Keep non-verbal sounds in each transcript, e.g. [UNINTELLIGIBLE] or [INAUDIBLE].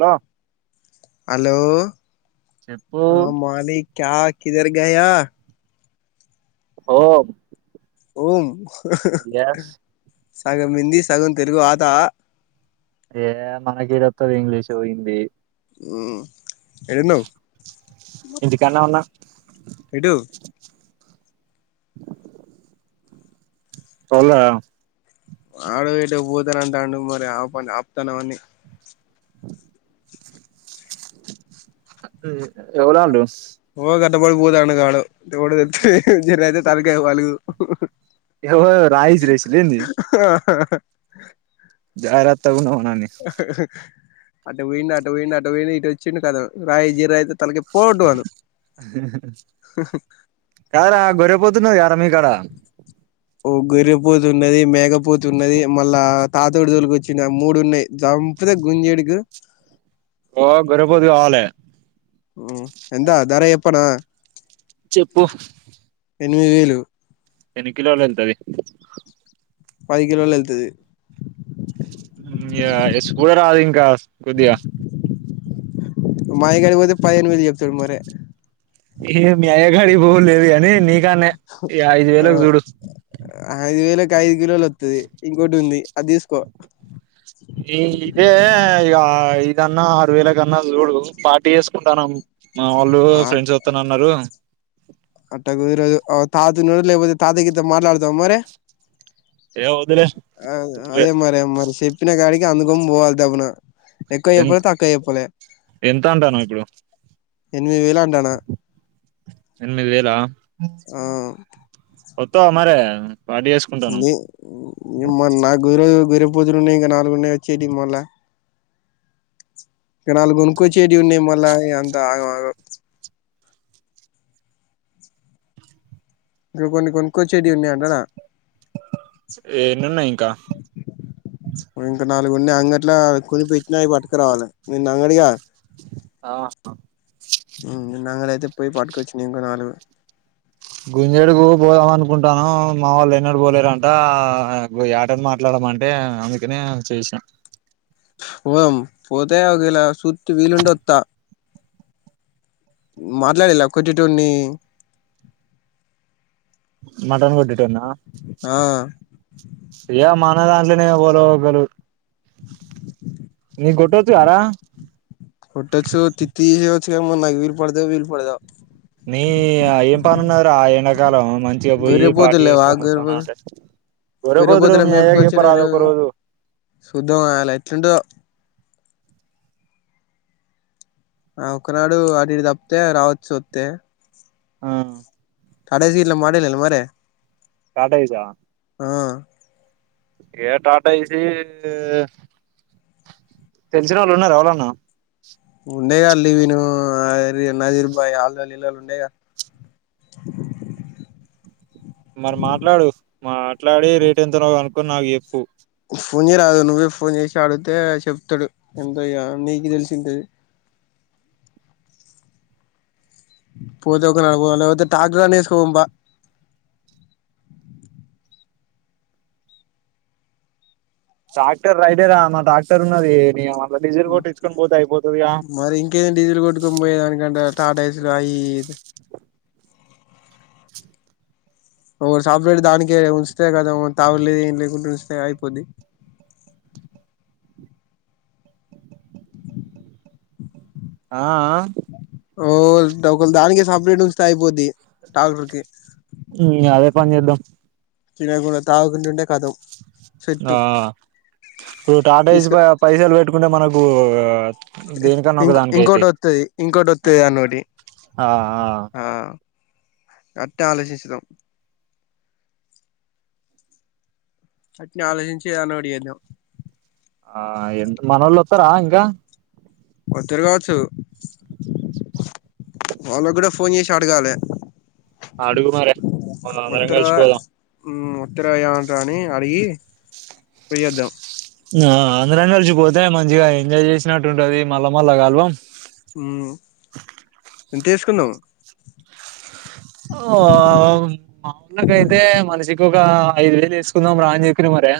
లో హలో అ మాలిక్ క్య కిధర్ గయా ఓ ఉం గ్యాస్ సగం హిందీ సగం తెలుగు ఆతా ఏ మనకేడ ఒత్తది ఇంగ్లీషు, హిందీ ఉమ్ ఏడున్నవ్ ఇంటికాన్నే ఉన్నా ఏటు ఔల ఆడు ఎటో పోతానంటాండు మరి ఆపన్ ఆప్తాన వాన్నీ ఎవలాల్లు ట్ల వడి పోతాండు గాడు ఎవడో తెల్ జర్రైతే తల్కయ్ పలుగు ఏవో రాయిస్ రేసులేంది ఆ జాగ్రత్తగుండమన్ అట్ట పౌండ్ అట్ట పౌండ్ అట్ట పౌండ్ ఇటు ఒచ్చిండు కతమ్ రాయి జీరైతే తలకి పోగొట్టుమను కాద్రా గొర్రెపోతున్నది గార మీకాడ ఓ గొర్రెపోతున్నది, మేకపోతున్నది మళ్ళా తాతోటి తొల్కోచ్చిన మూడున్నయి జంపుతే గుంజేడుకు ఓ గొర్రెపోతు గవాలె ఎంతా ధర ఎప్పనా చెప్పు ఎన్మిది వేలు ఎన్ని కిలోలెళ్తది పది కలోల్ ఎల్తది ఇంగ్య సుడరాదింకా కొద్దిగ మాయ కడిక్ పోతె పదిహేన్ వేల్ ఏప్తడు మరె ఏ మీ అయగాడి పోలేదు అని నీకాన్నే ఐదు వేలకు చూడు ఐదు వేలకి ఐదు కిలోలు వస్తది ఇంకోటి ఉంది అది తీసుకో ఈ ఇదే ఇక ఇదన్న ఆరు వేలకి అన్న చూడు పా తీసుకుంటాను మా వాళ్ళు ఆ ఫ్రెండ్స్ వస్తాన అన్నారు నోరు లేకపోతే తాతయ్యకి ఇస్తాం మాట్లాడతావ అ మరి ఏ వద్దులే అ అదే మరే మరి చెప్పిన కాడికి అందుకమ్ము పోవాలి తప్పున ఎక్కువ ఎ చపలే తక్కువ చపలే ఎంత అంటానవ్ ఇప్పుడు ఎనిమిది వేలు అన్నానా ఎనిమిది వేలా ఆ వస్తావా మరి ని నిమ్ నాకదిరేది వేరే పదులున్నాయి ఇంకా నాలుగున్నాయి వచ్చేడిమళ్ళ ఇక నాలుగు కోనుకుచ్చేడి ఉన్నాయి మళ్ళా అంతా ఆగం ఆగం ఇందులో కొన్ని కొన్ని కొచ్చేటియి ఉన్నాయి అన్నానా ఏని ఉన్నాయి ఇంకా నేన్న కొన్నా అంగట్లా కొని పెట్టిన్నాయి పట్టుకు రావాలి నిన్న అంగడిగా ఆ ఉమ్ నిన్న అనాంగా అయితే పోయి పాటుకు కొచ్చిన్నాయి ఉన్నాయి నాలుగు గుంజేడుకు పోదాం అనుకుంటాను మా వాళ్ళు ఎన్నడు పోలేరంట వేటని మాట్లాడదాం పాపం అంటే అందుకనే చేసేనా పోద్దాం పోతే ఆగలా సూతా వీలుంటే వత్తా మాట్లాడేలా కొట్టోన్ని మటన్ కొటెటోన్నా ఆ ఏ మా ఉన్న దాంట్లోనే బకలు ఒకలు నీ కొట్టోచు గరా కొట్టోచ్చు తితి తియవచ్చు క మ నాకు వీల్ పడిదో వీలు పడదో నీ ఏం పని ఉన్నాదిరా ఆ ఎండాకాలం మంచిగా పోయి గొర్రె పార్టీ పోతులు లేవా చేసుకొని గొర్రె వత్తాను అంటే గోరే గొర్రె పోతులు పోతులను మీ అయ్యకు చెపరాదు మేపుకొచ్చేటోళ్ళు ఒక రోజు చూద్దాం అలా ఎట్లా ఉంటాదో ఆ ఒకనాడు అటు ఇటు తప్పితే రావచ్చు వస్తే ఆ కాలేజీలో మాటేలెలా మరి కాట ఎశా ఆ ఏ టాటా ఎసి తెలిసిన వాళ్ళు ఉన్నారు ఎవళన్నా ఉండేగా లెవిను అ నాజీర్ బాయ్ ఆల్ ఆలు ఆలు ఉండేగా మరి మాట్లాడు మాట్లాడి రేట్ ఎంతనో కునుకొని నాకు చెప్పు ఫోనే చేయి రాదు నువ్వే ఫోన్ చేసి అడిగితే చెప్తాడు ఎంతయ్యా నీకు తెలిసిది అది పోతే ఒకేలా నను పాలో అయితే టాక్టర్ అన్న ఎసుకు పోద్దాం పా ట్రాక్టర్ రైటేరా మా ట్రాక్టర్ ఉన్నది నీ యమ అందులో డిజల్ కోట్టిచ్చుకొని పోతే అయిపోత మరి ఇంకే డీజిల్ కొట్టుకొని పోయే దానికంట టాటా ఎసి అయి ఇయి ఒక సాఫేడ్ దానికే ఉంచితే కదా తాగుడు లేదు ఎమి లేకుండా ఉంచితే నే కొది ఆఆ ఓల్ ఒకల్ దానికే సపరేట్ ఉంచితే అయిపోద్ది ట్రాక్టర్ కి అదే పని చేద్దాం తినేకుండా తాగుకుంటు ఉంటే కథం ఆ ఇప్పుడు టాటాఏసి తీసుక పైసలు పెట్టుకుంటే మనకు దేనికన్నా ఒక ఇంకో దానికి అయితాయి ఇంకోటోత్తది ఇంకోటి వత్తది యాదన్న ఒకటి ఆ ఆ అట్టే ఆలోచించేదాం అట్నే ఆలోచించి యదన ఒకటి చేద్దాం ఆ ఎంత మనోళ్ళు వత్తరా ఇంకా వత్తరు కావచ్చు వాళ్ళకి కూడా ఫోన్ చేసి అడగాలి అడుగు మరే మనం అందరం వత్తరా కలిసిపోదాం ఉమ్మ్ వత్తరా ఏమంటారాని అడిగి పోయోద్దాం ఇంగ అందరం కలిసిపోతేనే మంచిగా ఎంజాయ్ చేసినట్టుంటది మల్లా మల్లా కలవం ఉమ్మ్ తీసుకున్నము ఓమ్ మా అన్నకైతే మనిషికి కోకా ఐదు వేలు ఏసుకుందాం రా అని చెప్పిన మరి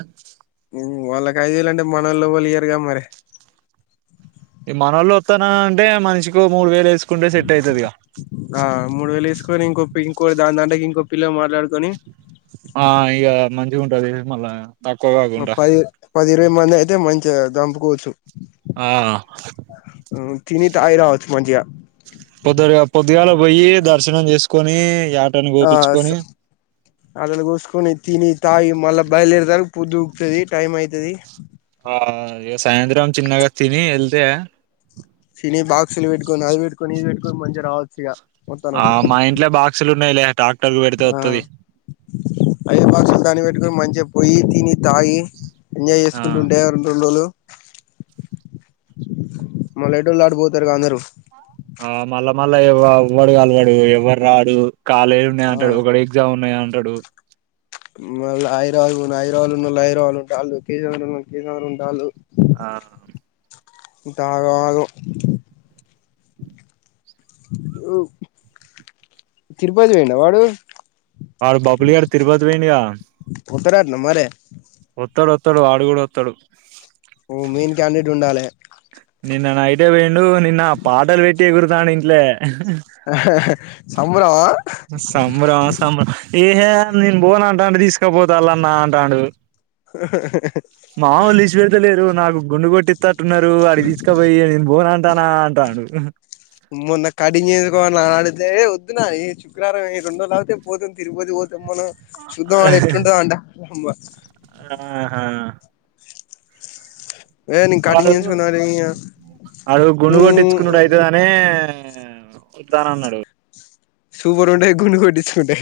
ఉమ్మ్ వాళ్ళకి ఐదు వేలు అంటే మనోళ్లు ఎవళ్ళు ఇయరుగా మరి ఈ మనోళ్ళు వత్తానని అంటే మనిషికి ఓ మూడు వేలు ఏసు ఆ మూడు వేలు ఏసుకొని ఇంకొ ఇంకోటి దాని దాంట్లోకి ఇంకో పిల్ల మాట్లాడుకొని ఆ ఇగ మంచిగుంటది మళ్ళా తక్కువ ఆ కాకుండా పది పది ఇరవై మంది అయితే మంచిగా దంపుకోవచ్చు ఆ తిని తాగి రావచ్చ మంచిగా పొద్దుగాల పొద్దుగాల పోయి దర్శనం చేసుకొని యాటను ఆ స కోపించుకొని అందులో కూసుకొని తిని తాగి మళ్ళ బయలుదేరేతలకి పొద్దు కుక్కుతది టైమ్ అయితది ఆ ఇగ సాయంత్రం చిన్నగ తిని ఎల్తే సిన బాక్లు పెట్టుకోని అది పెట్టుకోని ఇది పెట్టుకోని మంచిగా రావచ్చు ఇగ ఆ మా ఇంట్లో బాక్సులు ఉన్నాయిలే టక్టర్ కు పెడితే వత్తది అయె బాక్సులు దాన్నికి పెట్టుకొని మంచిగా పోయి తిని తాగి ఎంజాయ్ ఆ చేసుకుంటు ఉంటే రెం రెండు రోజులు మళ్ళ ఎటోళ్ళు అటు పోతారుగా అందరుూ ఆ మళ్ళా మళ్ళా ఎవ్వడు కలవాడు ఎవ్వడు రాడు కాలేజ్ ఉన్నాయ ఆ అంటాడు ఒకడు ఎగ్జామ్ ఉన్నాయ అంటాడు మళ్ళీ హైదరాబాద్ హైదరాబాదులో ఉన్నోళ్లు హైదరాబాద్లో ఉంటాళ్లు కె సముద్రంలో కే సముద్రంలో ఉంటాళ్ళు ఆ అంత ఆగమాగం తిరుపతి పోయిండా వాడు వాడు బబుల్ గాడు తిరుపతి పోయిండుగా పోతారట్ల మరి వత్తాడు వత్తాడు వాడు కూడా వత్తాడు ఓ మెయిన్ క్యాండెట్ ఉండాలే నిన్న నైటే పోయిండు నిన్న పాటలు పెట్టి ఎగురుతాండు ఇంట్లే హా హా సంభ్రమా సంబరం సంబరం ఏహే నేను బోన అంటాడు తీసుకపోతాళ్న్నా అంటాడు [INAUDIBLE] మావోల్లు ఇడిస పెడతా లేరు నాకు గుండు కొట్టి అంటున్నారు అడిగి తీసుకపోయి నేను బోన అంటానా అంటాను అదే వద్దునా ఈ శుక్రారం రండు రజు అతే పోతుంది తిగిపోతే పోద్ [UNINTELLIGIBLE] ను చూద్దాం అడ ఎట్ల ఉంటదో అంట ఆహా ఏ నేను కటింగ్ చేయించుకుందాం రా వాడు గుండు కొట్టిచ్చుకునుడు అయితదనే ఆ వత్తానన్నడు సూపర్ ఉండే గుండు కొట్టించుకుంటే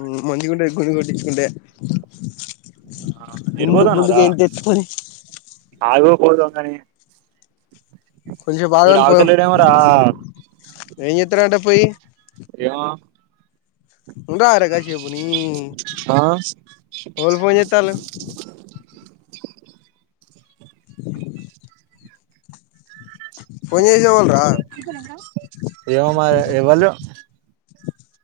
ఉం మంచి కుండ గుండు కొట్టించుకుంటే ఆ ఎటు గుండు గుండుగా పోతన్నవ్రా ఏం తెచ్చుకొని ఆగు ఒక్క నిమిషం అరి [UNINTELLIGIBLE] కొంచెం సేపు ఆగండి పోదాం ఏమ్ చెత్త రంట పోయి ఏమో ఉండ రాధురా కసేపు నీ ఆ ఎవరు ఫోన్ చెత్తరు [INAUDIBLE] [INAUDIBLE] ఫోన్ చేసేవాళ్ళు రా ఏమో మరి ఎవల్లు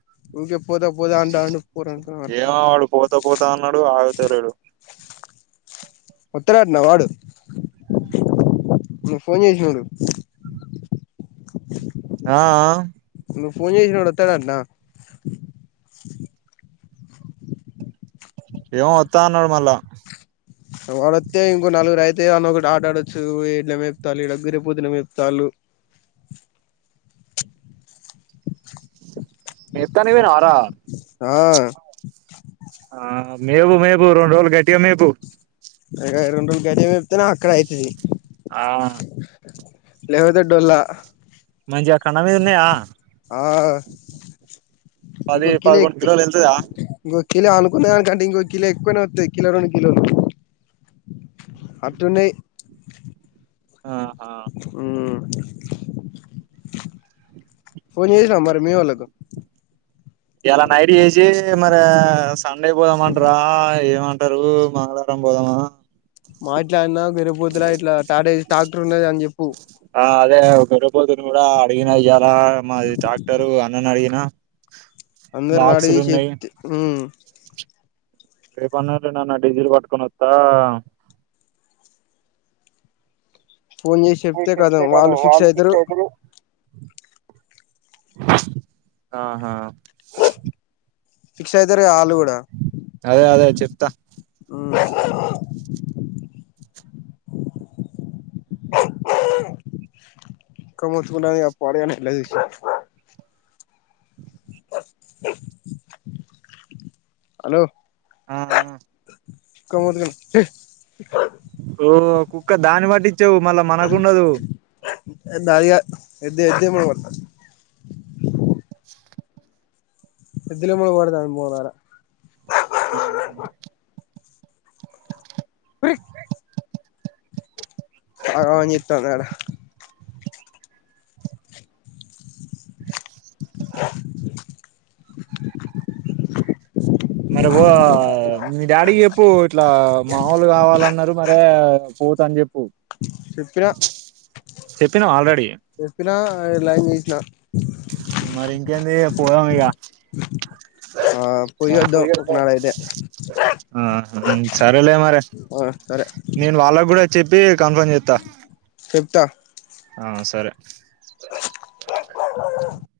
[UNINTELLIGIBLE] ఊకే పోదా పోదా అంట ఆడు పోరను అత ఏమో వాడు పోతా పోతా అన్నాడు ఆగుతలేడు వత్తడటన వాడు ను ఫోన్ చేసడు [UNINTELLIGIBLE] ఆ ఆ ఫోన్ చేసి నోడు వత్తడంటన ఏమో వత్తాఅన్నాడు మళ్ళ వాడస్తతే ఇంకో నలుగురు అయితే అన్నొకటి ఆట ఆడొచ్చు ఏడినపుతా [UNINTELLIGIBLE] ఇడగ గురే పుద్దునేపుతాలు [INAUDIBLE] మేపుతానికి పోయినావర ఆ ఆ మేపు మేపు రెండు రోజులు గట్టిగా మేపు ఇగ రెండు రోజులు గట్టిగా మేపితెనే అక్కడ అయితది ఆ లేకపోతే డోల్లా మంచిగ కండ మీద ఉన్నాయా పది ఇంకో కిలో పదకొండు ఎక్కువ కిలోలు ఎల్తదా ఇంకో కిలో అనుకున్నదాని కంటే ఇంకో కిలో ఎక్కువనే వస్తాయి కిలో రెండు కిలోలు అట్టున్నాయి ఆహా ఉం ఫోన్ చేసినవ మరి మీ వోళ్ళకు ఇయాలా నైట్ చేసి మరి సండే పోదామంటార ఏమంట టరు మంగళవారం పోదామా మాట్లాడినా గొర్రెపోతులా ఇట్లా టాటా ట్రాక్టర్ ఉన్నది అని చెప్పు ఆ అదే బర్రెపోతును కూడా అడిగినా ఇయ్యాల మాది టాక్టరు అన్నని అడిగిన అందరూ రాడ్ బాక్సులు తీసి ఉన్నాయి ఎపిత్తే ఉం రేపన్న ఎల్లుండన్న డీజిల్ పట్కొని వత్తా ఫోన్ చేసి మీకు కథం చెప్తే కద వాళ్ళు వాళ ఫిక్స్ శిక్ష అయితరు ఒకరు. ఆహా ఫిక్స్ అయితరుగా ఆళ్ళు గుడా అదే అదే చెప్తా ఉమ్ ఇంకా మొత్తుకుంటాంది పాడుగాను ఎల్లదీసి. హలో ఆ ఆ కుక్క మొత్తుకున్నది ఛీ ఓ కుక్క దాన్ని బట్టిచ్చేవు మళ్ళా మనకు ఉండదు. దాది కాద్ ఎద్దే ఎద్దేములు కొడతా. ఎద్దు లేమో పడతాంది పోలారా ఆ ఒరె ఆ ఆన్ చేత్తానాడా మరి పో మీ డాడీ కి చెప్పు ఇట్లా, మా వాళ్ళు కావాలన్నారు మరే పోత అని చెప్ చెప్పిన చెప్పినవ ఆల్రెడీ చెప్పినా లైన్ గీసిన. మరి ఇంకేంది పోదం ఇగ. ఆ ఆ పోయొద్దాం ఒకనాడైతే ఆ సారే లేమరి ఆ సరే నేను వాళ్ళకు గుడ చెప్పి కన్ఫర్మ్ చెత్తా. త్త ఆ సరే